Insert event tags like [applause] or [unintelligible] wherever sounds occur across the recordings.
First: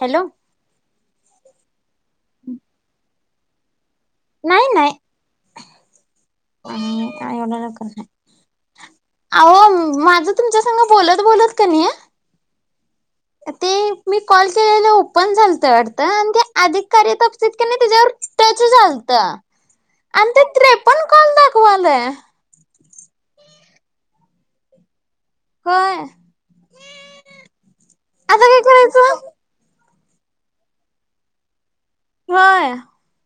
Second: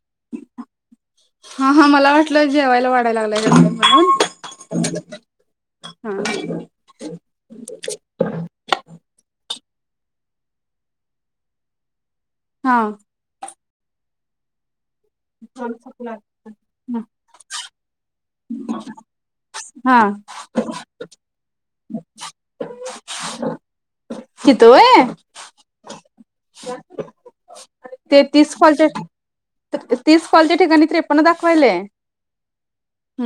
Hello हा हा मला वाटलं जेवायला वढाय लागलाय वाटतं म्हणून नाही, नाही हम का एवढ लवकर नाही अहो माझं तुमच्या सग बोलत, बोलत क नाही ह ते मी कॉल केलेले पण झालत वाटतं हा आणि ते अधिकारी बघतेत कानाइ टच झालत हा अन ते त्रेपनं कॉल दाखवायल्य हित होय होय ते आता तीस काय कॉलच्या करायचं तीस कॉलच्या ठिकाणी त्रेपणणा दाखवायलय होय ह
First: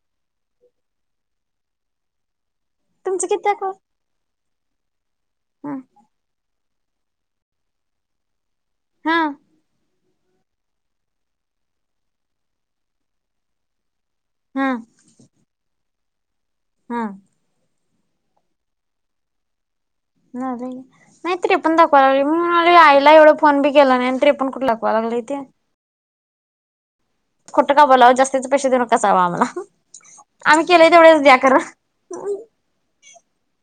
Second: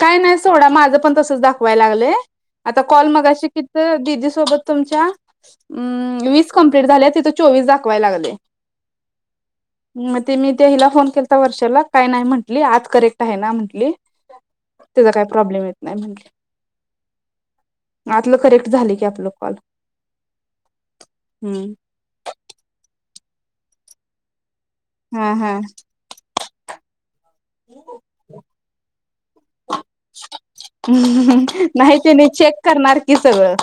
काय नाही सोडा माझं पण तसच दाखवाय लागलंय आता कॉल तुमचं किती मगाशी दाखव तिथं दिदी सोबत तुमच्या हम्म विस कंप्लीट झाल्यात तिथं चोवीस दाखवाय लागलय हा म ते मी हिला फोन केलाता वर्षाला काय नाही म्हटली आज करेक्ट आहे ना म्हटली. त्यांचा काय प्रॉब्लेम नाही म्हटली. हाअ्ं. आतलं करेक्ट झाले की आपलं कॉल ना नाहीत तरी हम्म पण दाखवाय लाग म आईला फोन बी केला नाही तरी कुठं. लागलय हअ्ं ते हअ्ं. खोटं का बोलावं जास्तीचे पैसे देऊन कसावां आम्हाला आम्ही केलंय तेवढेच द्या खरं नाही त्यानी चेक करणार की सगळं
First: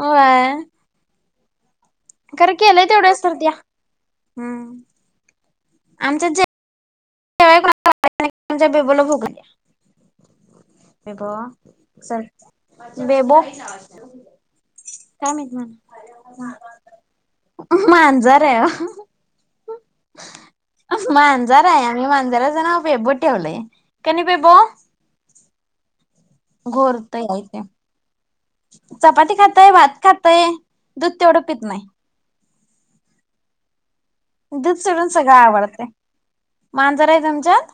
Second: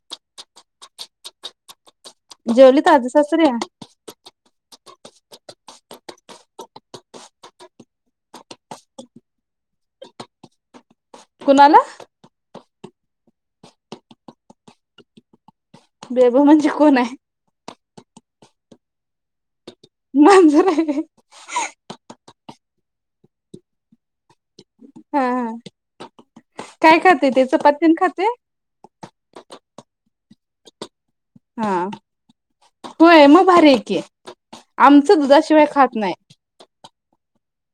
होय. खरं केलंय जेवलीत आज तेवढ्या तर द्या. सासऱ्या आमच्यात जे [unintelligible] [unintelligible] कुणाला बेबो काय माहिती बेबी म्हणजे कोण हाय? [inaudible] मांजर हाय व्हय. ओ मांजर आहे आम्ही मांजराचं नाव बेबो ठेवलंय कणी बेबो हां हां. काय घोरतय खाते हाय ते चपात तेन खाते चपाती खाताय भात खाताय. दूध तेवढं पित हा नाही. होय मग भारी आहे की, दूध सोडून आमचं सगळं दुधाशिवाय आवडते खात नाही मांजर आहे तुमच्यात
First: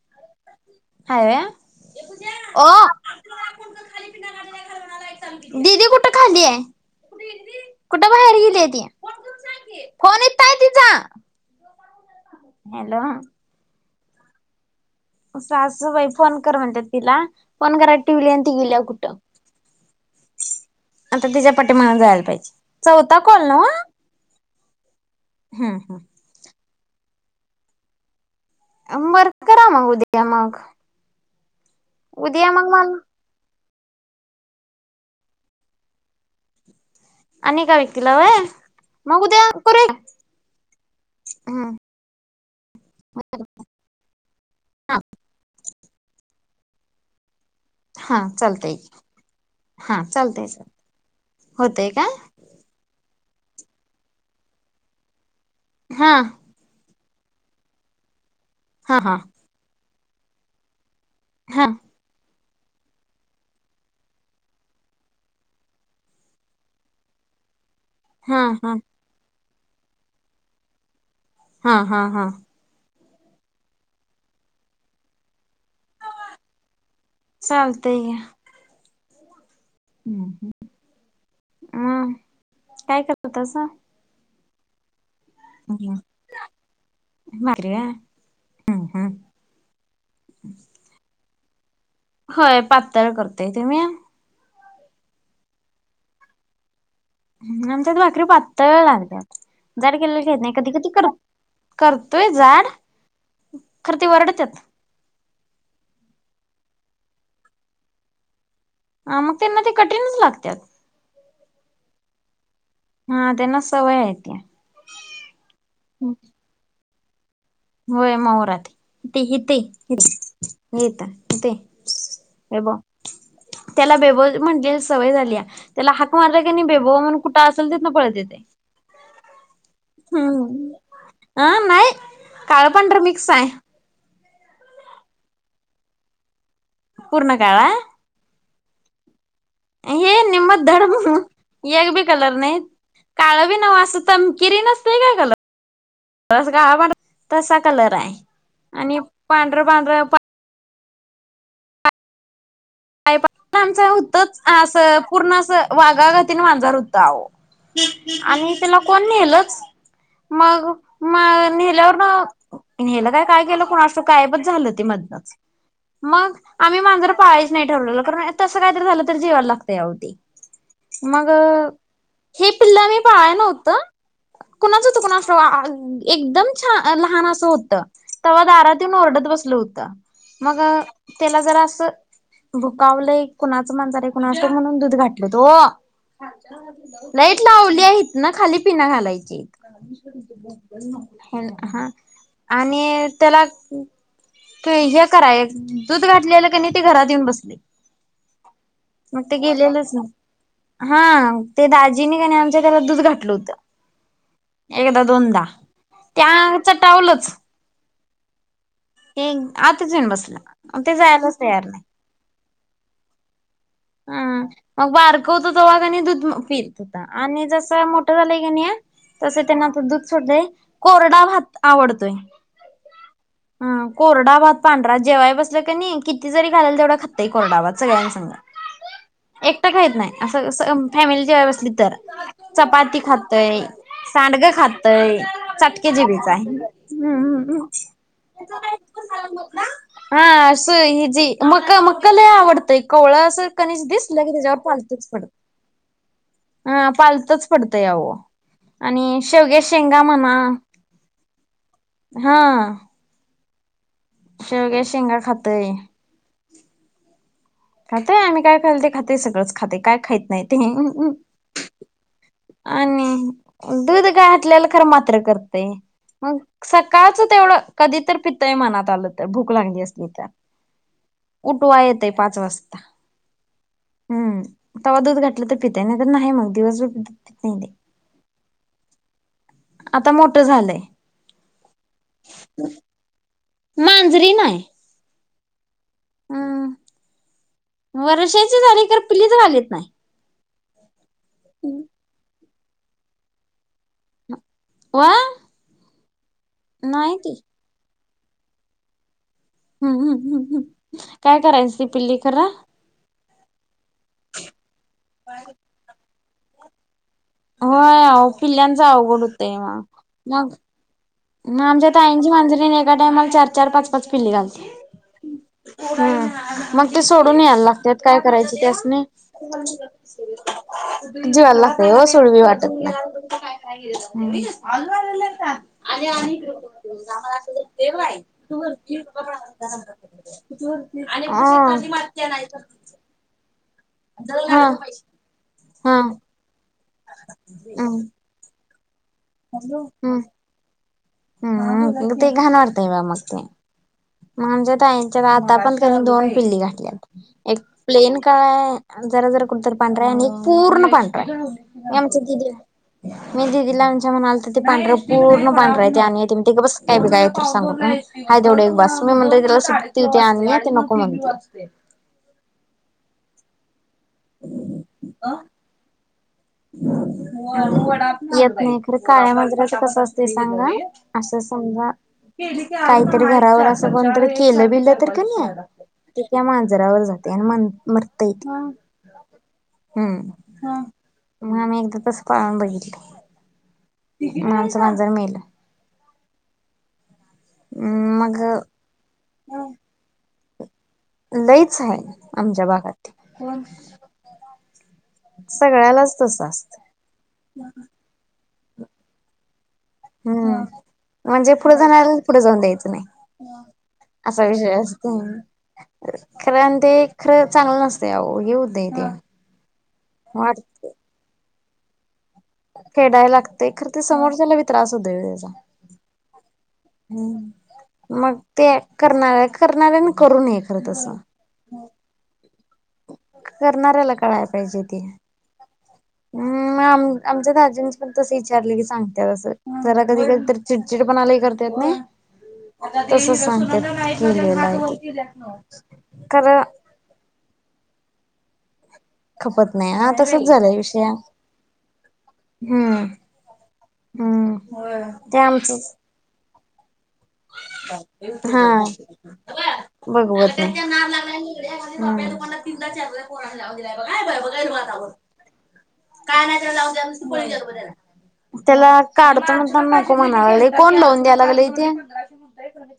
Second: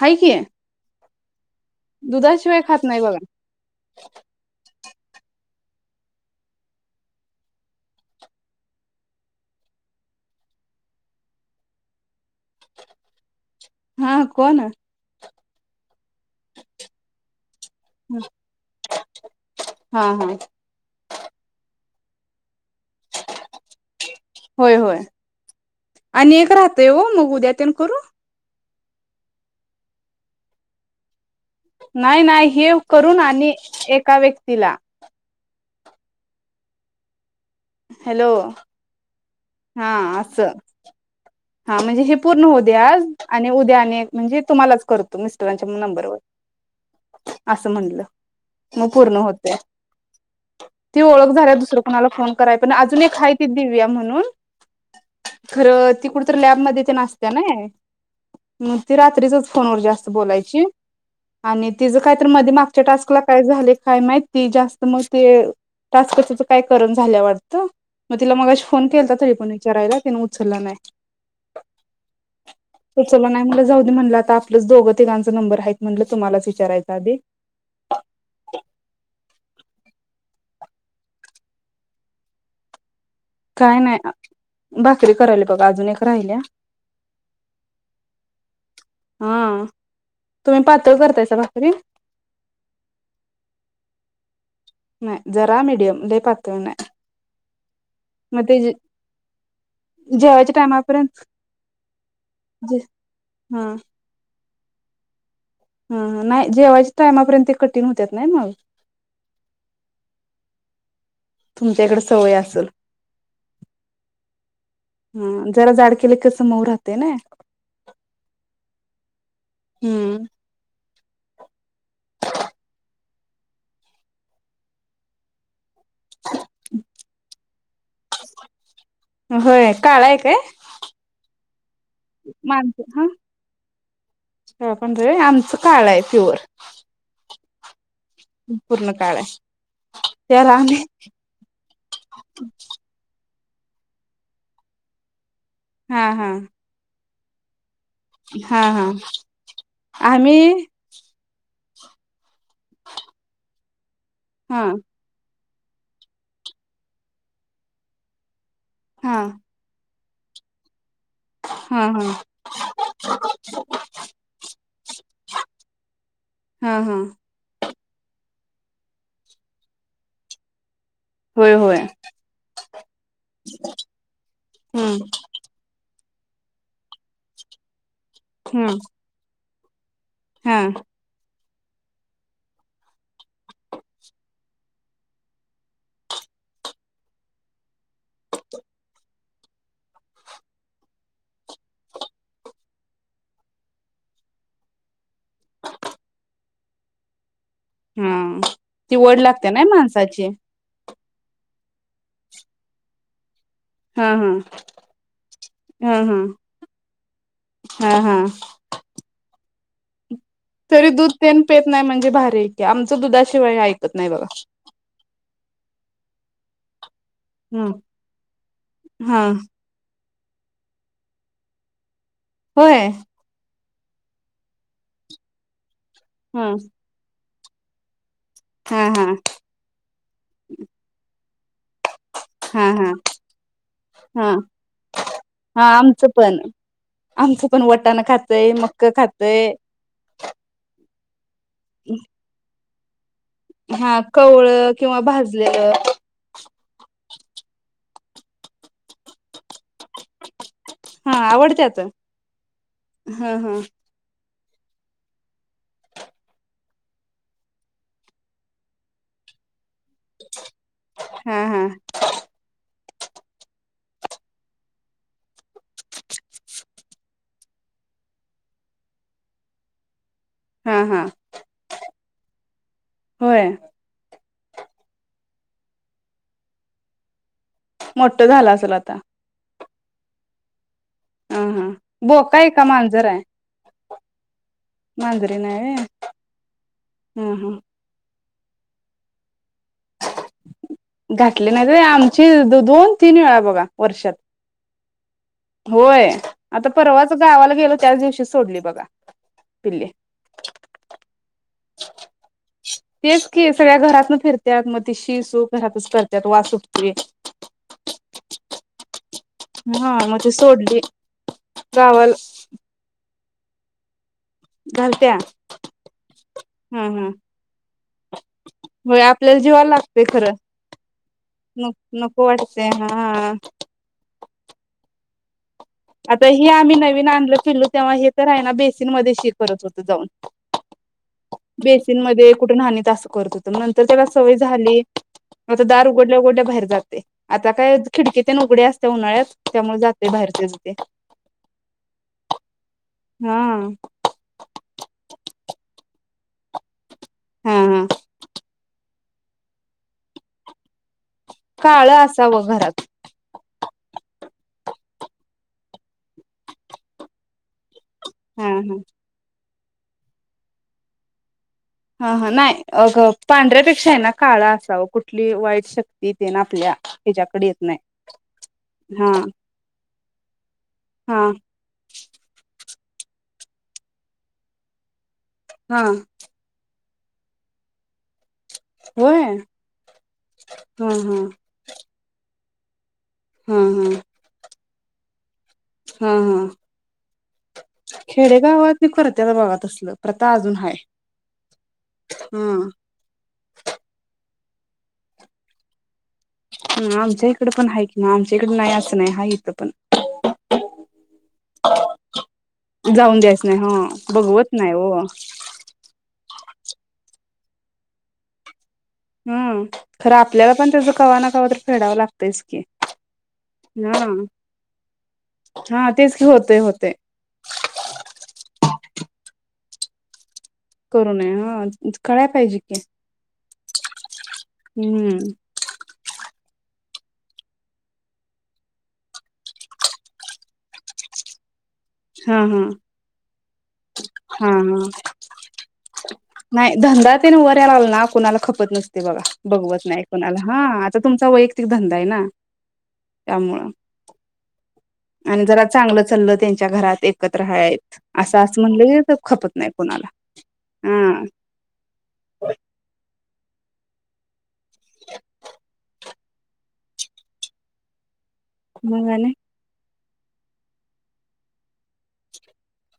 हाय की. हाय होय. दुधाशिवाय खात नाही बघा. दीदी कुठं खाली हाय कुठं बाहेर गेलीय ती फोन हित हाय तिचा हॅलो. हा कोण? सासूबाई फोन कर म्हणतात तिला फोन घरात हा ठेवली या ती गेली कुठं हा आता तिच्या पाठीमागणं. झालं पाहिजे. चौथा कॉल नव्ह होय हुं हुं. तय ओ मग उद्यातेन करू. बरं करा मग उदया मग, नाही, नाही उद्या मग हे मला करून आणि एका व्यक्तीला आणि ऐका व्यक्तीला हॅलो व्हय, मग उद्या हा करुया. असं हा म्हणजे हे पूर्ण हो दया आज आणि उद्या आणि म्हणजे तुम्हालाच हा करतो मिस्टरांच्या नंबरवर. असं म्हणलं हा चालतंय मग पूर्ण होतय. हा चालतंय ती ओळख झाल्या, दुसरं होतय का कुणाला फोन कराय पण अजून एक हा ती दिव्या म्हणून, खरं ती हा कुठ मध्ये तेन असत्या नई, मग ती हा हा रात्रीचच फोनवर जास्त. बोलायची. हा आणि तिज काहीतर मध्ये मा मागच्या टास्कला काय झालय काय माहिती ती जास्त मग ते टास्कच काय करना झाल्या वाटतं. मग तिला हा मगाशी हा फोन केलाता, तरी पण एक विचारायला तिन उचलला नाही. हा हा हा, सुचलं नाही मला जाऊ दे म्हटलं आता आपलंच दोघ तिघांचा नंबर आहेत. म्हटलं तुम्हालाच विचारायच आधी, चालतंय मग काय करता? काय नाही. बस. भाकरी करायला बघा, अजून एक राहिल्या. भाकरी व्हय हम्म हम्म. हा तुम्ही पातळ करतायसा भाकरी. [unintelligible] होय. पातळ करतोय तुम्ही, नाही, जरा मीडियम लई पातळ नाही. आमच्यात भाकरी मग ते पातळ लागत्यात जाड केलेलं खात नाही जेवायच्या कधी कधी कर टायमापर्यंत करतोय जाड हा खरं ते वरडत्यात. हा नाही जेवायच्या टायमापर्यंत ते कठीण होत्यात, नाय मग हा मग तेना ते कठीणच लागत्यात. तुमच्या इकड सवय असल. हा त्यांना सवय आहे ती. हा जरा जाड केले कस मऊ राहत्या. ते नई. होय मऊ राहती. इथं ये, ये हम्म हित ये बेबो त्याला बेबो म्हटल सवय झाल्या त्याला हाक मारला की नाही बेबो म्हणून कुठं असेल तितन पळून येतंय. होय, काळा हाय काय. काळ पांढर मिक्स आहे. पांढर होय आमचं काळ आहे प्युअर पूर्ण काळ हाय. पूर्ण काळ हाय. [unintelligible] काळ बी नव्ह अस तपकीरी नसतय काय हा हा कलर [unintelligible] तसं. कलर आहे हा हा आणि पांढरं पांढरं. आम्ही [unintelligible] तरच हा असं पूर्ण असं. वाघा गतीन मांजर होत आहो आणि तेला कोण हा नेलच मग मग हा हा नेल्यावरन नेलं काय काय केलं कणा असं कायबच झालं ती मधनच मग हा आम्ही हा मांजर पाळायच. नाही ठरवलेल खर तस काय झाल तर ते जीवाला लागतय आहो ते मग होय होय हे पिल्ल मी पाहाय नव्हतं कुणाचं हो त हम्म कुणाच ठाऊक. एकदम छान लहान असं होतं. तेव्हा हम्म दारात येऊन आरडत बसल होतं. [unintelligible] मग हा त्याला जरा अस. [unintelligible] भुकावलं एक कुणाच मांजर आहे कुणाचं ठाऊक म्हणून [unintelligible] ते घरात येऊन बसले. हा ती वड मग ते लागते ना गेलेलंच नाही. माणसाची हा ते दाजीने आमच्या त्याला दूध घातलं होतं. हा हा एकदा दोनदा हा हा त्या चटावलच. हा हा. ते आताच येन बस. तरी दूध पन पेत नाही म्हणजे भारी आहे आमच दुधा [unintelligible] हम् मग बारकं होत, तेव्हा कणि दूध पी आणि हम्म जसं मोठं झालंय, कणी हा तस त्यांना दुध सोडजाई [unintelligible] कोरडा भात आवडतोय. होय. हा कोरडाभात पांढरा जेवाय बसलं कनी. किती जरी हम्म घालल तेवढा खा खातयं कोरड भात सगळ्यासंग. हा हा एकट खाईत नाही, असं स फॅमिली जेवा बसली तर हा हा चपाती खातय, हा सांडक खातय, हा चाटक्या आमचं पण जीभचं आमचं पण वटाणा खातय हाय, मक्क खातय हं अस मक मक लयं आवडतय. कोळस कणीस हा दिसलं की, त्याच्यावर कवळं किंवा पालतच पडत भाजलेलं हं, पालतच पडतं आहो. आणि शेवग्याच्या शेंगा म्हणा हा आवडत्यात हा [inaudible] शेवग्या शेंगा खातय खातय आम्ही, काय खाइल ते खातय, सगळंच खातय. काय खाईत नाही हा ते. हा आणि दूध घातल्याल खर मात्र करतेय, मग सकाळच तेवढं कधी तर पितयं मनात आलं तर भूक लागली असली तर हा हा उठवाय येतय. पाच वाजता. होय. हम तवा दूध घातलं तर पितय, नाही तर नाही मग दिवसभर पित नाही ते मोठ झाल असेल आता. आता मोठ झालंय. ह हा बो काय का मांजरा आहे. मांजरीन हाय. [unintelligible] हम्म हा हा वरशी झाली [unintelligible] खर पिल्लीच घालीत नाय. घातली नाही [unintelligible] त व्हय, आमची दु दोन, तीन वेळा बघा वर्षात. वा होय आता परवाच नाही ती गावाला गेलो, त्याच दिवशी सोडली बघा. पिल्ली हम्म हम्म हम्म काय त्यांची पिल्ली करा तेच सगळ्या घरातानं कुठली फिरतीयात मग शी - सु घरातच करत वास सुटतोय होय आहों पिल्ल्यांच अवघड होतय. हां म ती सोडली म आमच्या गावाला ताईंची मांजरीन एकाठिकाण टाईमाला चार चार पाच पाच पिल्ली घालते घालत्या हम्म हा मग ते हा सोडून यायला लागतात काय करायच होय त्यासंनी, आपल्याला जीवाला लागतय खरं जिवाला न लागतय हो नको सोडू बी वाटतय वाटत हा नाही. का आता हे आम्ही नवीन आणलं पिल्लु तेव्हा हे तर आहेना बेसिन मध्ये शि करत होत जाऊन, बेसिन मध्ये कुठ नान्हीत असं करत होत नंतर त्याला सवय हा. झाली हा आता दार उघडल्या हम्म उघडल्या बाहेर जात आता काय खिडकीतेन उघड घडी असल त्या उन्हाळ्यात त्यामुळे जाते बाहेरच हं ते घाण वाटतंय बाई आम्हासनी हा म्हणजे ताईंच्यात आता पण‌ क् दोन पिल्ली घातल्यात हा एक हा प्लेन काळा आहे जरा जरा कुठतर पांढरा आहे आणि पूर्ण‌ पां काळ ही आमची असावं दीदी आहे, घरात माहिती आहे का? तिला आमच्या म्हणाल तर ते पांढर पूर्ण पांढरा येते आणि गबस काय बी काय सांगु नकोस आहे हा तेवढे एक हा बास. म्हणल तिला सुट्टी होती आणली ती नको म्हणाली. हं हं नाही अग पांढऱ्यापेक्षा क्षा आहे ना काळा असावा कुठली वाईट शक्ती ते ना आपल्या ह्याच्याकडे येत नाही येत नाही खर हा काळया मांजरच कस असते सांगा हा असं समजा काहीतरी घरावर असं कोणतरी केलं बिल तर कणी हा ते काय माण जरा वर जाते आणि म्हणते ताई ते होय हम्म हा म नेमकं तस हम्म बघितले हम्म हम्म. हां जमेल. हं हं. मग खेडेगावात बी करत्यात, बघा तसलं प्रथा अजून- हाय. लईच हाय, आमच्या हा भागात. सगळ्यालाच - ह, आमच्या इकड पण हायेत ना, आमच्या इ- नाइ असं नाही हाय इथं पण. हम्म म्हणजे पुढ जाणाऱ्याला पुढ जाऊन द्यायचं नाही जाऊन द्यायचं नाही हा असा बघवत विषय नाही हो असतो. कारण ते खरं चांगलं नसतय, आहो हे होतय. ह खरं आपल्याला पण त्याच कवाना कवा- फेडाव लाग- फेडाय लागतय खरं ते समोरच्यालाबी त्रास होतोय व्ह त्याचा. हा तेच की होतय होतय हं - मग. ते करणाऱ्या करणाऱ्याने करू नये. खरं करू तसं. नये हं [unintelligible] कळाया पाहिजे. की करणाऱ्याला कळाया पाहिजे ते. हम्म हम्, आम आमच्या दाजेंची पण तस विचारले की सांगत्याय असं, जरा कधी कधी तर चिडचिड पना लय कर हा हा [unintelligible] तस हा सांगत्यात हा [unintelligible] खर- नाही धंदा ते न वर यायला ना कुणाला खपत नस- ते बघा बघवत नाई हा कुणाला, तसंच झालंय हा- आता विषय तुमचा वैयक्तिक धंदा ये ना हम्म. त्यामुळं हम्म ते आणि जरा आमचंच चांगलं चाललं ते - च्या घरात एक - हा, खपत नाही कोणाला बघवत नाही, हं हा [unintelligible] त्याला मग आणि काढतो मुद्दाम म. त म्हणाले लई ताण लावून द्यायला लागले इथे. [inaudible]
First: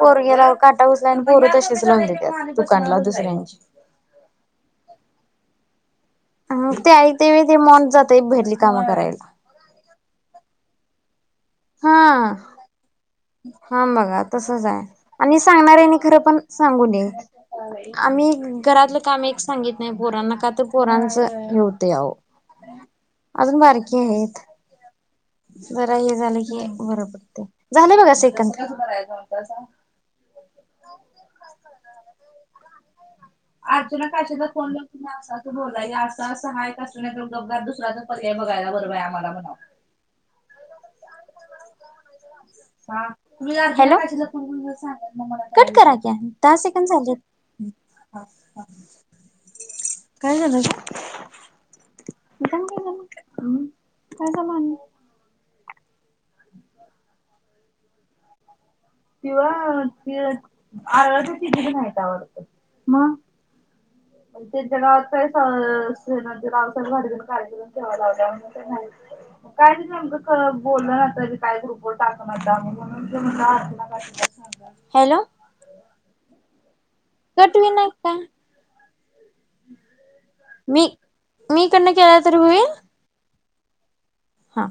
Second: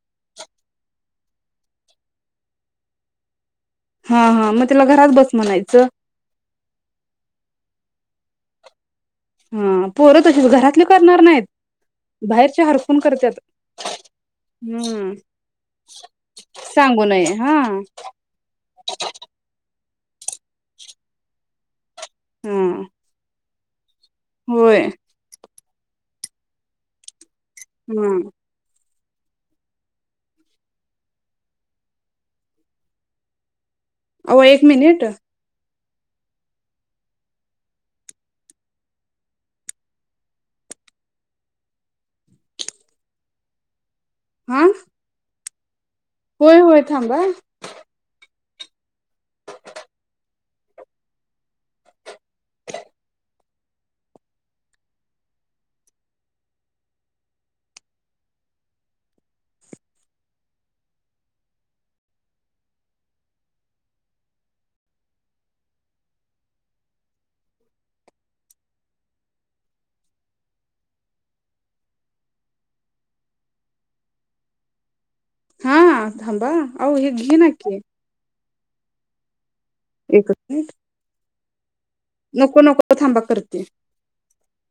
पोरगेला [unintelligible] आण पोर तशीच लावून देत्यात दुकानला दुसऱ्यांची. हा हा म तिला घरात बस म्हणायचं. [unintelligible] हा, पोरं तशीच घरातले करणार नाहीत. हा बाहेरचे हरकून करत्यात हम बघा तसच आहे हम्म आणि सांगणार यांनी खरं पण सांगू नये, आम्ही घरातलं काम एक सांगित पोरांना का तर पोरांच हे होतय आहो हा आजून बारकी आहेत. होय जरा हे झालं क [unintelligible] झाले हा बघा सेकंद. [unintelligible] अर्जुना [unintelligible] अहो एक मिनिट असं असं [unintelligible] म्हणजे असं असं हाय [unintelligible] गपगार दुसरे पर्याय बघायला बरं आम्हाला, हॅलो. हा [unintelligible] कट करा. दहा होय होय सेकंद झाले थांबा त. [inaudible] काय झालं ग [unintelligible] [unintelligible] हॅलो. हा हा थांबा. आहो हे घी ना कट की. होईना का एक. मी मी. [unintelligible] न केला तरी होईल. ते. हा.